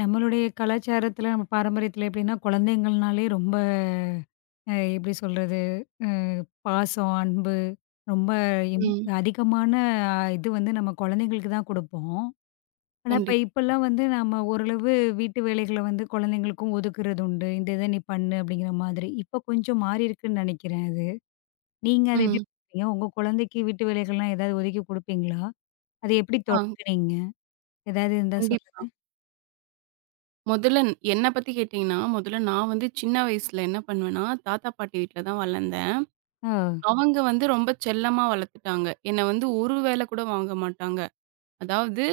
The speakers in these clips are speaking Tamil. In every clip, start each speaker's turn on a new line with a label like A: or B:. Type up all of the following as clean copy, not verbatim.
A: நம்மளுடைய கலாச்சாரத்துல, நம்ம பாரம்பரியத்துல எப்படின்னா, குழந்தைங்கள்னாலே ரொம்ப எப்படி சொல்றது? அ பாசம், அன்பு ரொம்ப இம்
B: ம்.
A: அதிகமான இது வந்து நம்ம குழந்தைங்களுக்கு தான் குடுப்போம். ஆனா, இப்ப
B: கண்டிப்
A: இப்பலாம் வந்து நம்ம ஓரளவு வீட்டு வேலைகள வந்து குழந்தைங்களுக்கும் ஒதுக்குறது உண்டு. இத நீ பண்ணு அப்படிங்கிற மாதிரி. இப்ப கொஞ்சம் மாறி இருக்குன்னு நெனைக்கிறேன் அது. நீங்க அத எப்படி
B: ம்.
A: பார்க்குறீங்க? உங்க குழந்தைக்கு வீட்டு வேலைகள்லாம் ஏதாவது ஒதுக்கி குடுப்பீங்களா? அத எப்படி
B: ஆ
A: தொடங்குனீங்க? ஏதாவது இருந்தா சொல்லுங்க.
B: கண்டிப்பா. முதல்ல என்ன பத்தி கேட்டீங்கன்னா, முதல்ல நான் வந்து சின்ன வயசுல என்ன பண்ணுவேன்னா, தாத்தா பாட்டி வீட்ல தான் வளர்ந்தேன்.
A: ஓ!
B: அவங்க வந்து ரொம்ப செல்லமா வளர்த்துட்டாங்க. என்ன வந்து ஒரு வேல கூட வாங்க மாட்டாங்க. அதாவது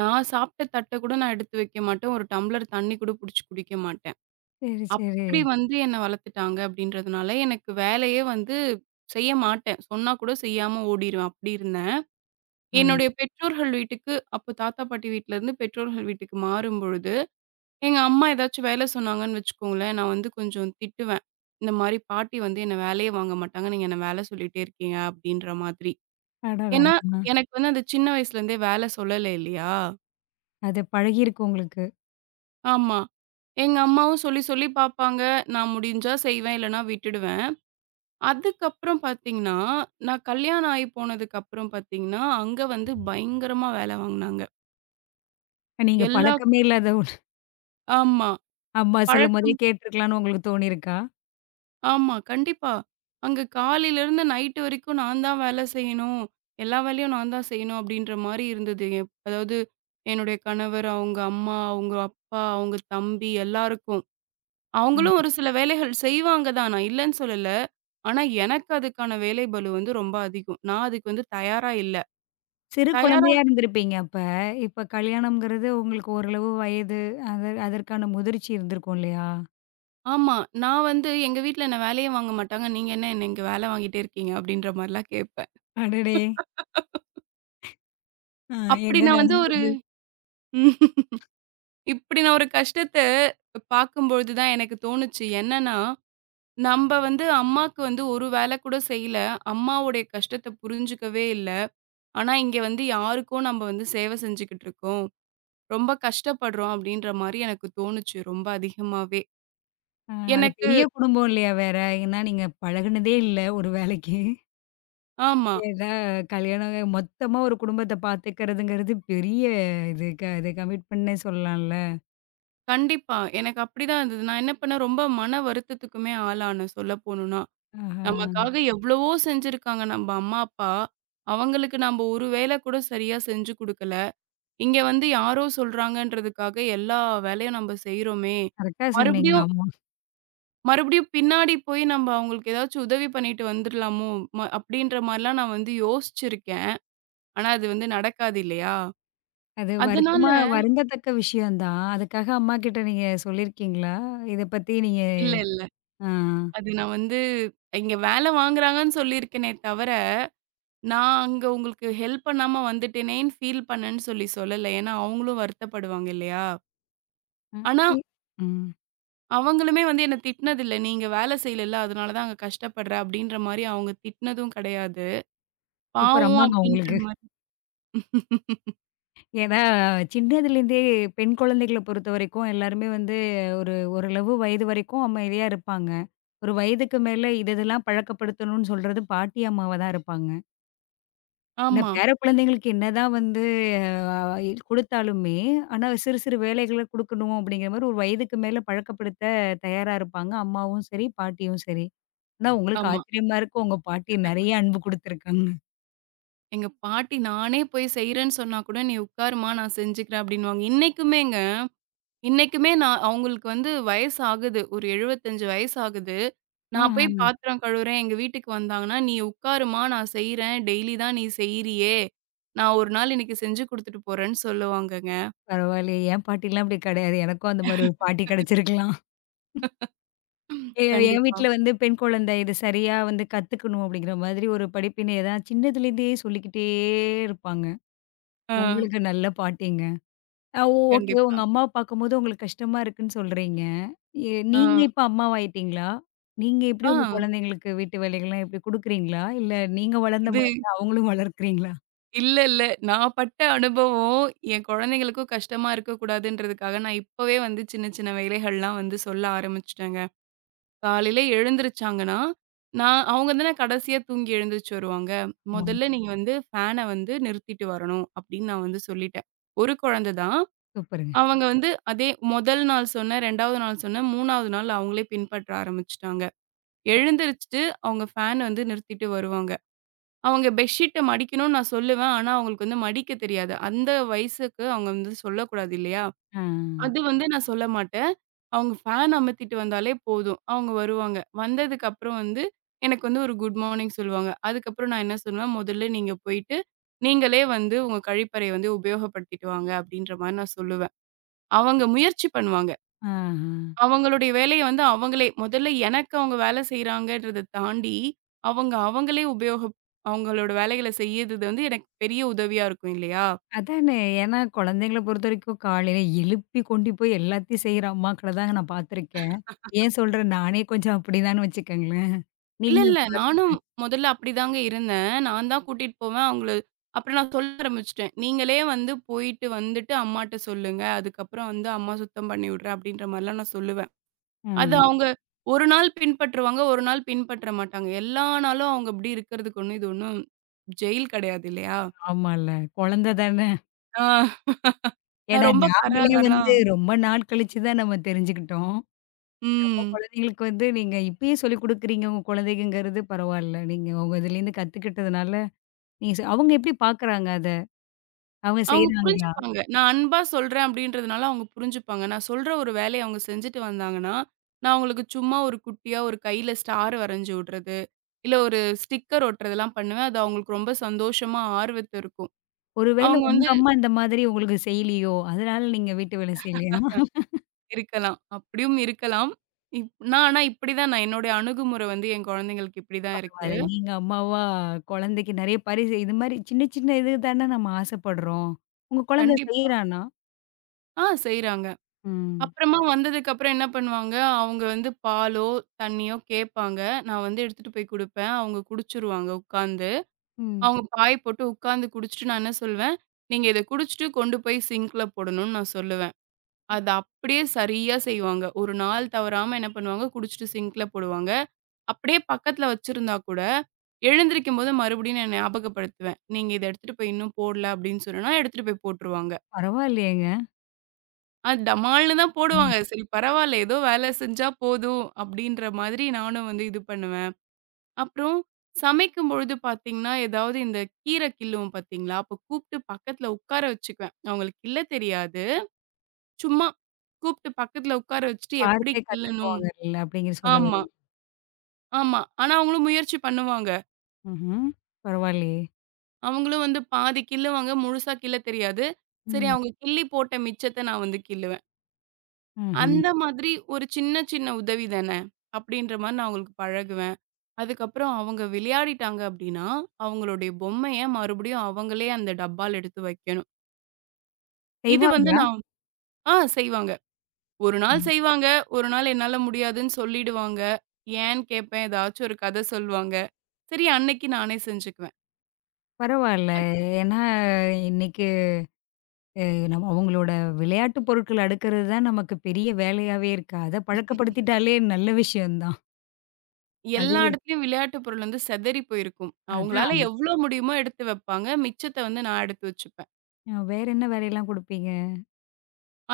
B: நான் சாப்பிட்ட தட்ட கூட நான் எடுத்து வைக்க மாட்டேன். ஒரு டம்ளர் தண்ணி கூட புடிச்சு குடிக்க மாட்டேன்.
A: சரி, சரி.
B: அப்படி வந்து என்ன வளர்த்துட்டாங்க அப்படின்றதுனால, எனக்கு வேலையே வந்து செய்ய மாட்டேன். சொன்னா கூட செய்யாம ஓடிருவேன். அப்படி இருந்தேன்.
A: ஆ.
B: என்னுடைய பெற்றோர்கள் வீட்டுக்கு அப்போ தாத்தா பாட்டி வீட்லருந்து பெற்றோர்கள் வீட்டுக்கு மாறும்பொழுது எங்க அம்மா ஏதாச்சும் வேலை சொன்னாங்கன்னு வச்சுக்கோங்களேன், நான் வந்து கொஞ்சம் திட்டுவேன். இந்த மாரி பாட்டி வந்து என்ன வேலையே வாங்க மாட்டாங்க. நீங்க என்ன வேலை சொல்லிட்டே இருக்கீங்க அப்படின்ற மாதிரி.
A: அடடா!
B: ஏன்னா, எனக்கு வந்து அந்த சின்ன வயசுலேருந்தே வேலை சொல்லல இல்லையா?
A: அது பழகியிருக்கு உங்களுக்கு.
B: ஆமா. எங்க அம்மாவும் சொல்லி சொல்லி பார்ப்பாங்க. நான் முடிஞ்சா செய்வேன், இல்லன்னா விட்டுடுவேன். அதுக்கப்புறம் பார்த்தீங்கன்னா, நான் கல்யாணம் ஆகி போனதுக்கப்புறம் பார்த்தீங்கன்னா, அங்க வந்து பயங்கரமா வேலை வாங்குனாங்க.
A: நீங்க
B: எல்லா
A: பழக்கமே இல்லாத ஒண்ணு.
B: ஆமா.
A: அம்மா சொல்லும்போதே
B: பழக்கம்
A: கேட்டுருக்கலாம்ன்னு உங்களுக்கு தோணியிருக்கா?
B: ஆமா, கண்டிப்பா. அங்க காலையிலருந்து நைட்டு வரைக்கும் நான் தான் வேலை செய்யணும். எல்லா வேலையும் நான் தான் செய்யணும் அப்படின்ற மாரி இருந்தது. அதாவது என்னுடைய கணவர், அவங்க அம்மா, அவங்க அப்பா, அவங்க தம்பி எல்லாருக்கும்.
A: அ.
B: அவங்களும் ஒரு சில வேலைகள் செய்வாங்க தான். நான் இல்லன்னு சொல்லல. ஆனா, எனக்கு அதுக்கான வேலை பளு வந்து ரொம்ப அதிகம். நான் அதுக்கு வந்து தயாரா இல்ல.
A: சிறு
B: தயாரா
A: குழந்தையா இருந்திருப்பீங்க அப்ப. இப்ப கல்யாணம்ங்கிறது உங்களுக்கு ஓரளவு வயது, அத அதற்கான முதிர்ச்சி இருந்திருக்கும் இல்லையா?
B: ஆமா. நான் வந்து எங்க வீட்ல என்ன வேலையே வாங்க மாட்டாங்க. நீங்க என்ன என்ன இங்க வேலை வாங்கிட்டே இருக்கீங்க அப்படின்ற மாரிலாம் கேட்பேன்.
A: அடடே! அ
B: அப்படி
A: என்ன
B: நான் வந்து
A: நடந்தது?
B: ஒரு இப்படி நான் ஒரு கஷ்டத்த பார்க்கும்பொழுது தான் எனக்கு தோணுச்சு. என்னன்னா, நம்ப வந்து அம்மாக்கு வந்து ஒரு வேல கூட செய்யல. அம்மாவுடைய கஷ்டத்த புரிஞ்சுக்கவே இல்ல. ஆனா, இங்க வந்து யாருக்கோ நம்ப வந்து சேவை செஞ்சுகிட்டு இருக்கோம். ரொம்ப கஷ்டப்படுறோம் அப்படின்ற மாரி எனக்கு தோணுச்சு ரொம்ப அதிகமாவே.
A: அது
B: எனக்கு
A: பெரிய குடும்பம் இல்லையா வேற? ஏன்னா நீங்க பழகுனதே இல்ல ஒரு வேலைக்கு.
B: ஆமா.
A: ஏன்னா கல்யாணம் மொத்தமா ஒரு குடும்பத்த பார்த்துக்கிறதுங்கிறது பெரிய இது கமிட்மெண்ட்னே சொல்லலாம்ல.
B: கண்டிப்பா. எனக்கு அப்படிதான் இருந்தது. நான் என்ன பண்ணேன், ரொம்ப மன வருத்தத்துக்குமே ஆளானேன் சொல்ல போணும்னா.
A: ஆஹா!
B: நமக்காக எவ்வளவோ செஞ்சிருக்காங்க நம்ப அம்மா, அப்பா. அவங்களுக்கு நம்ப ஒரு வேல கூட சரியா செஞ்சு குடுக்கல. இங்க வந்து யாரோ சொல்றாங்கன்றதுக்காக எல்லா வேலையும் நம்ம செய்றோமே! ம்.
A: கரெக்ட்டா சொன்னீங்க.
B: மறுபடியும்
A: ஆமா.
B: மறுபடியும் பின்னாடி போய் நம்ம அவங்களுக்கு ஏதாச்சும் உதவி பண்ணிட்டு வந்துர்லாமோ! அப்பிடின்ற மாரிலாம் நான் வந்து யோசிச்சிருக்கேன். ஆனா, அது வந்து நடக்காது இல்லயா!
A: அது
B: அதனால
A: வருத்தமா
B: ம்.
A: வருந்தத்தக்க விஷயம் தான். அதுக்காக அம்மாகிட்ட நீங்க சொல்லியிருக்கீங்களா? இத பத்தி நீங்க
B: இல்ல, இல்ல.
A: ஆ.
B: அது நான் வந்து இங்க வேல வாங்குறாங்கன்னு சொல்லியிருக்கேனே தவிர, நான் அங்க உங்களுக்கு ஹெல்ப் பண்ணாம வந்துட்டேனேன்னு ஃபீல் பண்ணேன்னு சொல்லி சொல்லல. ஏன்னா, அவுங்களும் வருத்தப்படுவாங்க இல்லயா!
A: ம்.
B: ஆனா
A: இ ம்.
B: அவங்களுமே வந்து என்ன திட்டினதில்ல. "நீங்க வேலை செய்யலல்ல, அதனால தான் அங்க கஷ்டப்படுற" அப்படின்ற மாரி அவங்க திட்டினதும் கிடையாது.
A: சூப்பர்
B: பாவம்
A: அம்மாங்க
B: அப்படின்ற
A: உங்களுக்கு.
B: மாரி
A: ஏன்னா சின்னதுலேருந்தே பெண் குழந்தைகள பொறுத்தவரைக்கும் எல்லாருமே வந்து ஒரு ஓரளவு வயது வரைக்கும் அமைதியா இருப்பாங்க. ஒரு வயதுக்கு மேல இதெல்லாம் பழக்கப்படுத்தணும்னு சொல்றது பாட்டி அம்மாவா தான் இருப்பாங்க. ஏன்னா
B: ஆமா,
A: பேர குழந்தைங்களுக்கு என்னதான் வந்து அ குடுத்தாலுமே, ஆனா சிறு சிறு வேலைகள குடுக்கணும் அப்படிங்கிற மாரி ஒரு வயதுக்கு மேல பழக்கப்படுத்த தயாரா இருப்பாங்க. அம்மாவும் சரி, பாட்டியும் சரி. ஆனா உங்களுக்கு
B: ஆமா.
A: ஆச்சரியமா இருக்கும். உங்க பாட்டி நெறைய அன்பு குடுத்துருக்காங்க.
B: எங்க பாட்டி நானே போய் செய்றேன்னு சொன்னா கூட, "நீ உட்காருமா நான் செஞ்சுக்கிறேன்" அப்படின்னுவாங்க. இன்னைக்குமேங்க, இன்னைக்குமே நான் அவங்களுக்கு வந்து வயசு ஆகுது. ஒரு 75 வயசு ஆகுது. நான்
A: ஆஹா
B: போய் பாத்திரம் கழுவுறேன், எங்க வீட்டுக்கு வந்தாங்கன்னா, "நீ உட்காருமா நான் செய்றேன். டெய்லி தான் நீ செய்றியே. நான் ஒரு நாள் இன்னைக்கு செஞ்சு குடுத்துட்டு போறேன்னு" சொல்லுவாங்கங்க.
A: பரவாயில்லையே! என் பாட்டிலாம் அப்படி கிடையாது. எனக்கும் அந்த மாரி ஒரு பாட்டி கிடைச்சிருக்கலாம். எ என்
B: கண்டிப்பா.
A: வீட்ல வந்து பெண் குழந்தை இது சரியா வந்து கத்துக்கணும் அப்படிங்கிற மாதிரி ஒரு படிப்பினை தான் சின்னதுலேருந்தே சொல்லிக்கிட்டே இருப்பாங்க.
B: ஆ,
A: உங்களுக்கு நல்ல பாட்டிங்க. அ ஓகே. உங்க
B: கண்டிப்பா.
A: அம்மாவ பார்க்கும்போது உங்களுக்கு கஷ்டமா இருக்குன்னு சொல்றீங்க.
B: ஆ.
A: நீங்க இப்ப அம்மாவாயிட்டீங்களா? நீங்க எப்படி
B: ஆ.
A: உங்க குழந்தைங்களுக்கு வீட்டு வேலைகள்லாம் எப்படி குடுக்குறீங்களா? இல்ல நீங்க வளர்ந்த
B: இது
A: மாதிரி தான் அவங்களும் வளர்க்கிறீங்களா?
B: இல்ல, இல்ல. நான் பட்ட அனுபவம் என் குழந்தைங்களுக்கும் கஷ்டமா இருக்கக்கூடாதுன்றதுக்காக, நான் இப்பவே வந்து சின்ன சின்ன வேலைகள்லாம் வந்து சொல்ல ஆரம்பிச்சுட்டேங்க. காலையில எழுந்திரிச்சாங்கன்னா, நான் அவங்க தானே கடைசியா தூங்கி எழுந்திரிச்சு வருவாங்க.
A: ஆமா.
B: "முதல்ல நீங்க வந்து ஃபேன வந்து நிறுத்திட்டு வரணும்." அப்படின்னு நான் வந்து சொல்லிட்டேன். ஒரு குழந்தை தான்.
A: சூப்பருங்க.
B: அவங்க வந்து அதே முதல் நாள் சொன்னேன், 2வது நாள் சொன்னேன், 3வது நாள் அவங்களே பின்பற்ற ஆரம்பிச்சுட்டாங்க. எழுந்திரிச்சுட்டு அவங்க ஃபேன் வந்து நிறுத்திட்டு வருவாங்க. அவங்க பெட்ஷீட்ட மடிக்கணும்னு நான் சொல்லுவேன். ஆனா, அவங்களுக்கு வந்து மடிக்க தெரியாது. அந்த வயசுக்கு அவங்க வந்து சொல்லக்கூடாது இல்லையா?
A: ஆ.
B: அது வந்து நான் சொல்ல மாட்டேன். அவங்க ஃபேன் அமத்திட்டு வந்தாலே போதும். அவங்க வருவாங்க. வந்ததுக்கப்புறம் வந்து எனக்கு வந்து ஒரு குட் மார்னிங் சொல்லுவாங்க. அதுக்கப்புறம் நான் என்ன சொல்லுவேன், "முதல்ல நீங்க போயிட்டு, நீங்களே வந்து உங்க கழிப்பறைய வந்து உபயோகப்படுத்திட்டு வாங்க." அப்படீன்ற மாரி நான் சொல்லுவேன். அவங்க முயற்சி பண்ணுவாங்க.
A: ஆஹா.
B: அவங்களுடைய வேலைய வந்து அவங்களே முதல்ல எனக்கு அவங்க வேலை செய்றாங்கன்றத தாண்டி, அவங்க அவங்களே அவங்களோட வேலைகள செய்யறது வந்து எனக்கு பெரிய உதவியா இருக்கும் இல்லையா?
A: அதானே ஏன்னா குழந்தைங்கள பொறுத்தவரைக்கும் காலையில எழுப்பி கொண்டு போய் எல்லாத்தையும் செய்ற அம்மாக்கள தாங்க நான் பார்த்துருக்கேன். ஏன் சொல்றேன் நானே கொஞ்சம் அப்படிதான்னு வச்சுக்கங்களேன்.
B: இல்ல,
A: நீங்க
B: இல்ல. நானும்
A: பார்த்துக்கிறேன்.
B: முதல்ல அப்படிதாங்க இருந்தேன். நான் தான் கூட்டிட்டு போவேன். அப்புறம் நான் சொல்ல ஆரம்பிச்சுட்டேன். "நீங்களே வந்து போயிட்டு வந்துட்டு அம்மாட்ட சொல்லுங்க. அதுக்கப்புறம் வந்து அம்மா சுத்தம் பண்ணி விடுறேன்." அப்படின்ற மாரிலாம் நான் சொல்லுவேன்.
A: ஆ
B: அது அவங்க ஒரு நாள் பின்பற்றுவாங்க, ஒரு நாள் பின்பற்ற மாட்டாங்க. எல்லா நாளும் அவங்க இப்படி இருக்கிறதுக்கு ஒண்ணும் ஜெயில் கிடையாது இல்லையா?
A: ஆமால்ல. குழந்த தானே.
B: ஆ. நான்
A: ஏன்னா
B: ரொம்ப
A: நாமளே வந்து
B: கராராலாம்
A: ரொம்ப நாள் கழிச்சு தான் நம்ம தெரிஞ்சுக்கிட்டோம். நம்ம
B: ம்.
A: குழந்தைங்களுக்கு வந்து நீங்க இப்பயே சொல்லிக் குடுக்குறீங்க உங்க குழந்தைங்கங்கிறது பரவால்ல. நீங்க உங்க இதுலேருந்து கத்துக்கிட்டதுனால, நீங்க அவங்க எப்படி பார்க்குறாங்க அத? அவங்க
B: அவங்க
A: செய்றாங்களா?
B: புரிஞ்சுப்பாங்க. நான் அன்பா சொல்றேன் அப்படின்றதுனால அவங்க புரிஞ்சுப்பாங்க. நான் சொல்ற ஒரு வேலைய அவங்க செஞ்சுட்டு வந்தாங்கன்னா, நான் அவங்களுக்கு சும்மா ஒரு குட்டியா ஒரு கையில ஸ்டார் வரைஞ்சு விடுறது, இல்ல ஒரு ஸ்டிக்கர் ஒட்டுறதெல்லாம் பண்ணுவேன். அது அவங்களுக்கு ரொம்ப சந்தோஷமா, ஆர்வத்த இருக்கும்.
A: ஒரு வேளை
B: அவங்க
A: உங்க
B: வந்து
A: அம்மா இந்த மாதிரி உங்களுக்கு செய்யலையோ, அதனால நீங்க வீட்டு வேலை செய்யலையா?
B: இருக்கலாம். அப்படியும் இருக்கலாம். இப்படிதான் நான் என்னுடைய அணுகுமுறை வந்து என் குழந்தைங்களுக்கு இப்படிதான் இருக்கு.
A: பரவால்ல. நீங்க அம்மாவா குழந்தைக்கு நெறைய பரிசு இது மாரி சின்ன சின்ன இது தானே நம்ம ஆசைப்படுறோம். உங்க குழந்தை
B: கண்டிப்பா.
A: செய்றானா?
B: ஆ செய்றாங்க.
A: ம்.
B: அப்புறமா வந்ததுக்கப்புறம் என்ன பண்ணுவாங்க, அவங்க வந்து பாலோ, தண்ணியோ கேட்பாங்க. நான் வந்து எடுத்துட்டு போய் குடுப்பேன். அவங்க குடிச்சுருவாங்க உட்காந்து.
A: ம்.
B: அவங்க பாய் போட்டு உட்காந்து குடிச்சுட்டு நான் என்ன சொல்லுவேன், "நீங்க இத குடிச்சுட்டு கொண்டு போய் சிங்க்ல போடணும்னு" நான் சொல்லுவேன். அத அப்படியே சரியா செய்வாங்க. ஒரு நாள் தவறாம என்ன பண்ணுவாங்க, குடிச்சுட்டு சிங்க்ல போடுவாங்க. அப்படியே பக்கத்துல வச்சிருந்தா கூட, எழுந்திரிக்கும்போது மறுபடியும் நான் ஞாபகப்படுத்துவேன். "நீங்க இத எடுத்துட்டு போய் இன்னும் போடல" அப்படின்னு சொன்னேன்னா, எடுத்துட்டு போய் போட்டுருவாங்க.
A: பரவாயில்லையேங்க.
B: டமால்னு தான்
A: ம்.
B: போடுவாங்க. சரி பரவால்ல. ஏதோ வேலை செஞ்சா போதும் அப்டின்ற மாதிரி நானும் வந்து இது பண்ணுவேன். அப்புறம் சமைக்கும் பொழுது பார்த்தீங்கன்னா, ஏதாவது இந்த கீரை கிள்ளுவோம் பார்த்தீங்களா? அப்ப கூப்ட்டு பக்கத்துல உட்கார வச்சுக்குவேன். அவங்களுக்கு கிள்ள தெரியாது. சும்மா கூப்ட்டு பக்கத்துல உட்கார வச்சுட்டு எப்படி
A: பார்த்தே
B: கிள்ளணும்?
A: கத்துக்குவாங்கல்ல அப்படிங்கிற சொல்ல
B: ஆமா,
A: வரீங்க.
B: ஆமா. ஆனா அவங்களும் முயற்சி பண்ணுவாங்க.
A: ம்ஹ்ம். பரவாயில்லையே!
B: அவங்களும் வந்து பாதி கிள்ளுவாங்க. முழுசா கிள்ள தெரியாது. சரி
A: ம்.
B: அவங்க கிள்ளி போட்ட மிச்சத்த நான் வந்து கிள்ளுவேன்.
A: ம்ஹ்ம்.
B: அந்த மாதிரி ஒரு சின்ன சின்ன உதவி தானே! அப்டின்ற மாரி நான் அவங்களுக்கு பழகுவேன். அதுக்கப்புறம் அவங்க விளையாடிட்டாங்க அப்டின்னா, அவங்களுடைய பொம்மைய மறுபடியும் அவங்களே அந்த டப்பால எடுத்து வைக்கணும். இது வந்து
A: செய்வாங்களா?
B: நான் ஆ செய்வாங்க. ஒரு நாள் செய்வாங்க, ஒரு நாள் என்னால முடியாதுன்னு சொல்லிடுவாங்க. ஏன்னு கேட்பேன், ஏதாச்சும் ஒரு கத சொல்லுவாங்க. சரி அன்னைக்கு நானே செஞ்சுக்குவேன்.
A: பரவால்ல.
B: அத்
A: ஏன்னா, இன்னைக்கு நம்ம அவங்களோட விளையாட்டு பொருட்கள் அடுக்குறது தான் நமக்கு பெரிய வேலையாவே இருக்கு. அத பழக்கப்படுத்திட்டாலே நல்ல விஷயம் தான்.
B: எல்லா
A: அதுவே
B: இடத்துலயும் விளையாட்டு பொருள் வந்து சிதறி போயிருக்கும். அவங்களால
A: அதான்.
B: எவ்ளோ முடியுமோ எடுத்து வைப்பாங்க. மிச்சத்த வந்து நான் எடுத்து வச்சுப்பேன்.
A: வேற என்ன வேலையெல்லாம் குடுப்பீங்க?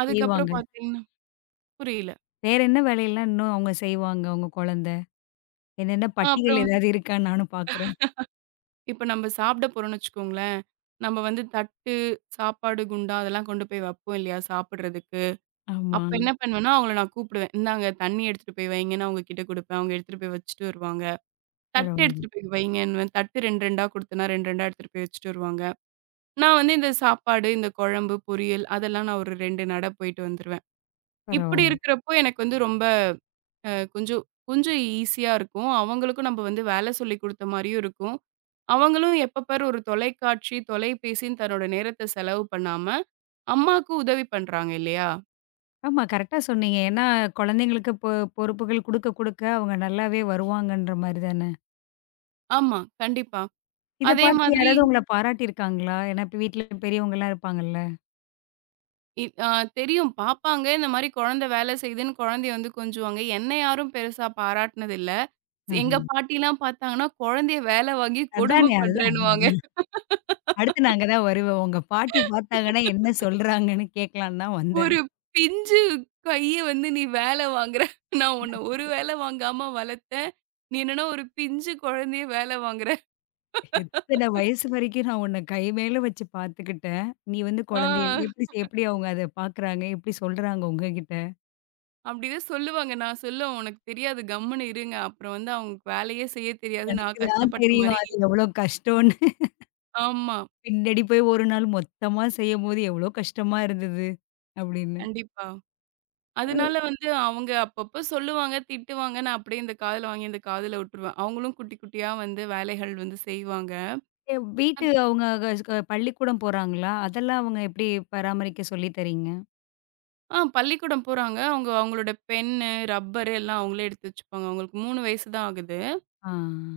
B: அதுக்கப்புறம்
A: செய்வாங்க.
B: பார்த்தீங்கன்னா புரியல.
A: வேற என்ன வேலையெல்லாம் இன்னும் அவங்க செய்வாங்க உங்க குழந்தை? என்னென்ன
B: அ
A: பட்டியல்
B: அப்புறம்
A: ஏதாவது இருக்கான்னு நானும் பார்க்குறேன்.
B: இப்ப நம்ம சாப்பிட போறோம்ன்னு வச்சுக்கோங்களேன், நம்ம வந்து தட்டு, சாப்பாடு குண்டா அதெல்லாம் கொண்டு போய் வைப்போம் இல்லையா? சாப்பிடுறதுக்கு.
A: ஆமா.
B: அப்ப என்ன பண்ணுவேன்னா, அவங்கள நான் கூப்பிடுவேன். இந்தாங்க தண்ணி எடுத்துட்டு போய் வைங்கன்னு அவங்க கிட்ட குடுப்பேன். அவங்க எடுத்துட்டு போய் வச்சுட்டு வருவாங்க. தட்டு
A: பரவால்ல,
B: எடுத்துட்டு போய் வைங்கன்னுவேன். தட்டு 2, 2ஆ குடுத்தேன்னா 2, 2ஆ எடுத்துட்டு போய் வச்சுட்டு வருவாங்க. நான் வந்து இந்த சாப்பாடு, இந்த குழம்பு, பொரியல் அதெல்லாம் நான் ஒரு 2 நட போயிட்டு வந்துருவேன். இப்படி
A: பரவால்ல.
B: இருக்கிறப்போ எனக்கு வந்து ரொம்ப கொஞ்சம் கொஞ்சம் ஈஸியா இருக்கும். அவங்களுக்கும் நம்ம வந்து வேலை சொல்லிக் குடுத்த மாரியும் இருக்கும். அவங்களும் எப்ப பாரு ஒரு தொலைக்காட்சி, தொலைபேசின்னு தன்னோட நேரத்த செலவு பண்ணாம, அம்மாக்கு உதவி பண்றாங்க இல்லையா?
A: ஆமா கரெக்ட்டா சொன்னீங்க. ஏன்னா, குழந்தைங்களுக்கு பொறுப்புகள் குடுக்க குடுக்க அவங்க நல்லாவே வருவாங்கன்ற மாரி தானே.
B: ஆமா, கண்டிப்பா.
A: இத
B: அதே
A: பார்த்து
B: மாதிரி
A: யாராவது உங்கள பாராட்டியிருக்காங்களா? ஏன்னா இப்ப வீட்ல பெரியவங்கலாம் இருப்பாங்கல்ல.
B: இ அ தெரியும் பாப்பாங்க, இந்த மாரி குழந்தை வேலை செய்யுதுன்னு குழந்தைய வந்து கொஞ்சுவாங்க. என்ன யாரும் பெருசா பாராட்டுனதில்ல.
A: அஹ.
B: எங்க பாட்டிலாம் பார்த்தாங்கன்னா, குழந்தைய வேலை வாங்கி கொடுமை
A: அதானே, அதுதான்.
B: பண்றேன்னுவாங்க.
A: அடுத்து நான் அங்க தான் வருவேன். உங்க பாட்டி பார்த்தாங்கன்னா என்ன சொல்றாங்கன்னு கேட்கலான்னு தான் வந்தேன்.
B: ஒரு பிஞ்சு கைய வந்து நீ வேலை வாங்குற. நான் உன்ன ஒரு வேலை வாங்காம வளர்த்தேன். நீ என்னன்னா ஒரு பிஞ்சு குழந்தைய வேலை வாங்குற.
A: இத்தன வயசு வரைக்கும் நான் உன்ன கை மேல வச்சு பார்த்துக்கிட்டேன். நீ வந்து
B: ஆ.
A: குழந்தைய எப்படி எப்படி அவங்க அத பார்க்குறாங்க? எப்படி சொல்றாங்க உங்ககிட்ட?
B: அப்படிதான் சொல்லுவாங்க. நான் சொல்லுவேன், "உனக்கு தெரியாது கம்முனு இருங்க. அப்புறம் வந்து அவங்களுக்கு வேலையே செய்ய தெரியாது.
A: எனக்கு
B: நான்
A: தான்
B: கஷ்டப்பட்ட
A: தெரியும்
B: மாரி"
A: அது எவ்வளோ கஷ்டம்ன்னு.
B: ஆமா.
A: பின்னாடி போய் ஒரு நாள் மொத்தமா செய்யும்போது எவ்வளோ கஷ்டமா இருந்தது அப்படின்னு.
B: கண்டிப்பா. அதனால வந்து அவங்க அப்பப்ப சொல்லுவாங்க, திட்டுவாங்க. நான் அப்படியே இந்த காதுல வாங்கி இந்த காதுல விட்டுருவேன். அவங்களும் குட்டி குட்டியா வந்து வேலைகள் வந்து செய்வாங்க.
A: வீட்டு
B: அது
A: அவங்க க க- பள்ளிக்கூடம் போறாங்களா? அதெல்லாம் அவங்க எப்படி பராமரிக்க சொல்லி தரீங்க?
B: ஆ பள்ளிக்கூடம் போறாங்க. அவங்க அவங்களோட பென்னு, ரப்பரு எல்லாம் அவங்களே எடுத்து வச்சுப்பாங்க. அவங்களுக்கு 3 வயசு தான் ஆகுது.
A: ஆ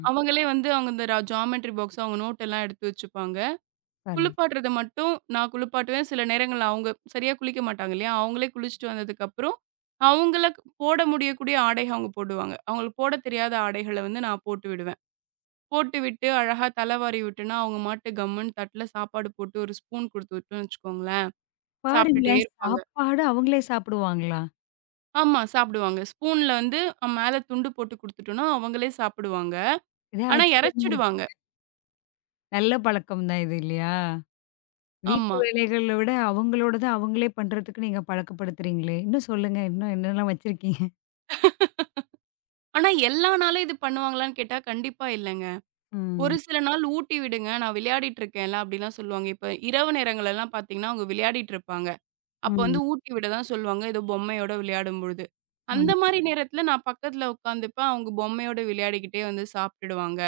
B: அவங்களே வந்து அவங்க இந்த ஜாமெட்ரி பாக்ஸ் அவங்க நோட் எல்லாம் எடுத்து வச்சுப்பாங்க.
A: பரவா
B: குளிப்பாட்டுறத மட்டும் நான் குளிப்பாட்டுவேன். சில நேரங்கள்ல அவங்க சரியா குளிக்க மாட்டாங்க இல்லையா? அவங்களே குளிச்சுட்டு வந்ததுக்கப்புறம், அவங்கள போட முடியக்கூடிய ஆடைக அவங்க போடுவாங்க. அவங்களுக்கு போடத் தெரியாத ஆடைகள வந்து நான் போட்டு விடுவேன். போட்டு விட்டு அழகா தலைவாரி விட்டேன்னா, அவங்க மாட்டு கம்முன்னு தட்டுல சாப்பாடு போட்டு ஒரு ஸ்பூன் குடுத்து விட்டோம்னு வச்சுக்கோங்களேன், சாப்பிட்டுட்டே
A: பாருங்களேன்
B: இருப்பாங்க.
A: சாப்பாடு அவங்களே சாப்பிடுவாங்களா?
B: ஆமா சாப்பிடுவாங்க. ஸ்பூன்ல வந்து மேல துண்டு போட்டு குடுத்துட்டோம்னா, அவங்களே சாப்பிடுவாங்க.
A: இது
B: ஆனா
A: ஆச்சரியமா இருக்கு.
B: இரைச்சிடுவாங்க.
A: நல்ல பழக்கம் தான் இது இல்லையா? வீட்டு
B: ஆமா.
A: வேலைகள விட அவங்களோடத அவங்களே பண்றதுக்கு நீங்க பழக்கப்படுத்துறீங்களே! இன்னும் சொல்லுங்க. இன்னும் என்னலாம் வச்சிருக்கீங்க?
B: ஆனா எல்லா நாளும் இது பண்ணுவாங்களான்னு கேட்டா, கண்டிப்பா இல்லங்க. ஒரு
A: ம்.
B: சில நாள் ஊட்டி விடுங்க. நான் விளையாடிட்டு இருக்கேன்ல அப்டிலாம் சொல்லுவாங்க. இப்ப இரவு நேரங்கள்லாம் பார்த்தீங்கன்னா, அவங்க விளையாடிட்டு இருப்பாங்க. அப்ப
A: ம்.
B: வந்து ஊட்டி விட தான் சொல்லுவாங்க. ஏதோ பொம்மையோட விளையாடும் பொழுது.
A: ஆ.
B: அந்த மாரி நேரத்துல நான் பக்கத்துல உட்காந்துப்பேன். அவங்க பொம்மையோட விளையாடிக்கிட்டே வந்து சாப்ட்டுடுவாங்க.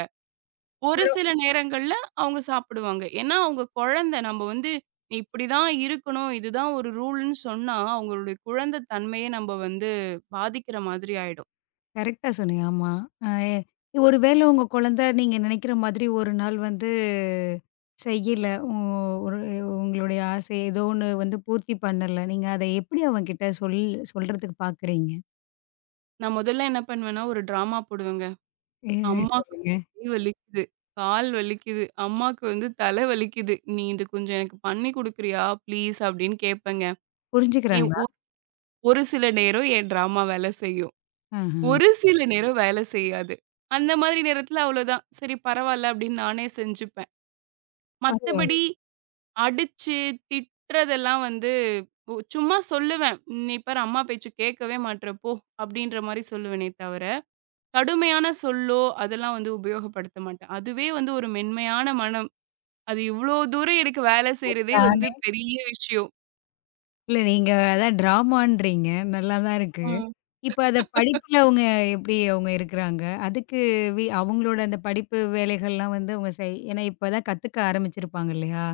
B: ஒரு
A: பரவா
B: சில நேரங்கள்ல அவங்க சாப்பிடுவாங்க. ஏன்னா அவங்க குழந்த. நம்ம வந்து நீ இப்டிதான் இருக்கணும். இதுதான் ஒரு ரூல்ன்னு சொன்னா, அவங்களுடைய குழந்தை தன்மையே நம்ம வந்து பாதிக்கிற மாதிரி ஆயிடும்.
A: கரெக்ட்டா சொன்னீங்க. ஆமா. அ ஒரு வேளை உங்க குழந்தை நீங்க நினைக்கிற மாதிரி ஒரு நாள் வந்து செய்யல. உ ஒரு உங்களுடைய ஆசை ஏதோ ஒண்ணு வந்து பூர்த்தி பண்ணல. நீங்க அத எப்படி அவன்கிட்ட சொல்றதுக்கு பார்க்குறீங்க?
B: நான் முதல்ல என்ன பண்ணுவேன்னா, ஒரு ட்ராமா போடுவேங்க.
A: எ
B: அம்மாக்கு வந்து
A: சொல்லுங்க.
B: கை வலிக்குது, கால் வலிக்குது, அம்மாக்கு வந்து தலை வலிக்குது. "நீ இது கொஞ்சம் எனக்கு பண்ணி குடுக்குறியா ப்ளீஸ்?" அப்படின்னு கேட்பேங்க. எ
A: புரிஞ்சுக்கிறாங்களா?
B: ஒரு சில நேரம் என் டிராமா வேலை செய்யும்.
A: ஆஹ.
B: ஒரு சில நேரம் வேலை செய்யாது. அந்த மாதிரி நேரத்துல அவ்வளோதான். சரி பரவால்ல அப்படின்னு நானே செஞ்சுப்பேன்.
A: பரவால்ல.
B: மத்தபடி அடிச்சு, திட்டுறதெல்லாம் வந்து சும்மா சொல்லுவேன். "ம், "நீ பாரு அம்மா பேச்சு கேட்கவே மாட்ற போ" அப்படின்ற மாரி சொல்லுவேனே தவிர, கடுமையான சொல்லோ, அதெல்லாம் வந்து உபயோகப்படுத்த மாட்டேன். அதுவே வந்து ஒரு மென்மையான மன அது இவ்ளோ தூரம் எனக்கு வேலை செய்றதே
A: ஆ.
B: வந்து பெரிய விஷயம்.
A: இல்ல நீங்க அதான் ட்ராமான்றீங்க. நல்லா தான் இருக்கு.
B: ம்.
A: இப்ப அத படிப்புல எப்படி அவங்க இருக்கிறாங்க? அதுக்கு அவங்களோட அந்த படிப்பு வேலைகள்லாம் வந்து அவங்க ஏன்னா இப்ப தான் கத்துக்க ஆரம்பிச்சிருப்பாங்க இல்லையா?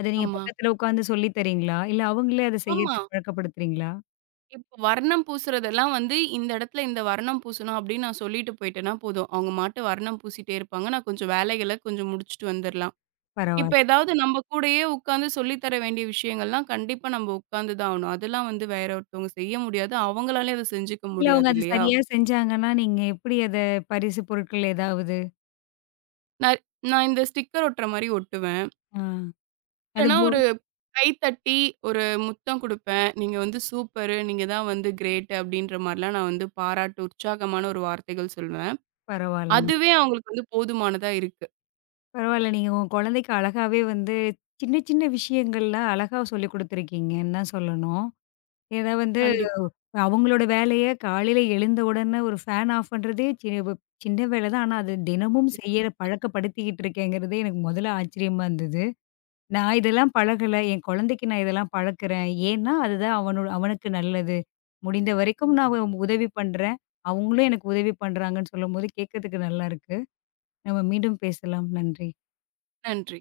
A: அத நீங்க
B: ஆமா.
A: பக்கத்துல உட்காந்து சொல்லி தர்றீங்களா? இல்ல அவங்களே அத
B: ஆமா.
A: செய்யறதுக்கு பழக்கப்படுத்துறீங்களா?
B: இப்ப வர்ணம் பூசுறதெல்லாம் வந்து, இந்த இடத்துல இந்த வர்ணம் பூசணும் அப்படின்னு நான் சொல்லிட்டு போயிட்டேன்னா போதும். அவங்க மாட்டு வர்ணம் பூசிட்டே இருப்பாங்க. நான் கொஞ்சம் வேலைகள கொஞ்சம் முடிச்சுட்டு வந்துரலாம்.
A: பரவால்ல.
B: இப்ப ஏதாவது நம்ம கூடயே உட்கார்ந்து சொல்லி தர வேண்டிய விஷயங்கள்லாம் கண்டிப்பா நம்ம உட்கார்ந்து தான் ஆகணும். அதெல்லாம் வந்து வேற ஒருத்தவங்க செய்ய முடியாது. அவங்களாலயும் அத செஞ்சுக்க
A: இல்ல அவங்க
B: முடியாது
A: அத
B: இல்லையா?
A: சரியா செஞ்சாங்கன்னா, நீங்க எப்படி அத பரிசு பொருட்கள் ஏதாவது?
B: நான் நான் இந்த ஸ்டிக்கர் ஒட்டுற மாரி ஒட்டுவேன்.
A: ஆ. அது
B: இல்லன்னா
A: போ
B: ஒரு கைத்தட்டி ஒரு முத்தம் குடுப்பேன். "நீங்க வந்து சூப்பரு. நீங்க தான் வந்து கிரேட்டு" அப்படின்ற மாரிலாம் நான் வந்து பாராட்டு, உற்சாகமான ஒரு வார்த்தைகள் சொல்வேன்.
A: பரவால்லங்க.
B: அதுவே அவங்களுக்கு வந்து போதுமானதா இருக்கு.
A: பரவால்ல. நீங்க உங்க குழந்தைக்கு அழகாவே வந்து சின்ன சின்ன விஷயங்கள்லாம் அழகா சொல்லிக் குடுத்துருக்கீங்கன்னு தான் சொல்லணும். ஏன்னா வந்து
B: கண்டிப்பா.
A: அவங்களோட வேலைய காலையில எழுந்த உடனே ஒரு ஃபேன் ஆஃப் பண்றதே ஒரு சின்ன வேலை தான். ஆனா, அது தினமும் செய்யற பழக்கப்படுத்திக்கிட்டு இருக்கேங்கிறதே எனக்கு முதல்ல ஆச்சரியமா இருந்தது. நான் இதெல்லாம் பழகல. என் குழந்தைக்கு நான் இதெல்லாம் பழக்குறேன். ஏன்னா, அதுதான் அவனோட அவனுக்கு நல்லது. முடிந்த வரைக்கும் நான் அவ உதவி பண்றேன். அவங்களும் எனக்கு உதவி பண்றாங்கன்னு சொல்லும்போது கேட்கறதுக்கு நல்லா இருக்கு. நம்ம மீண்டும் பேசலாம். நன்றி.
B: நன்றி.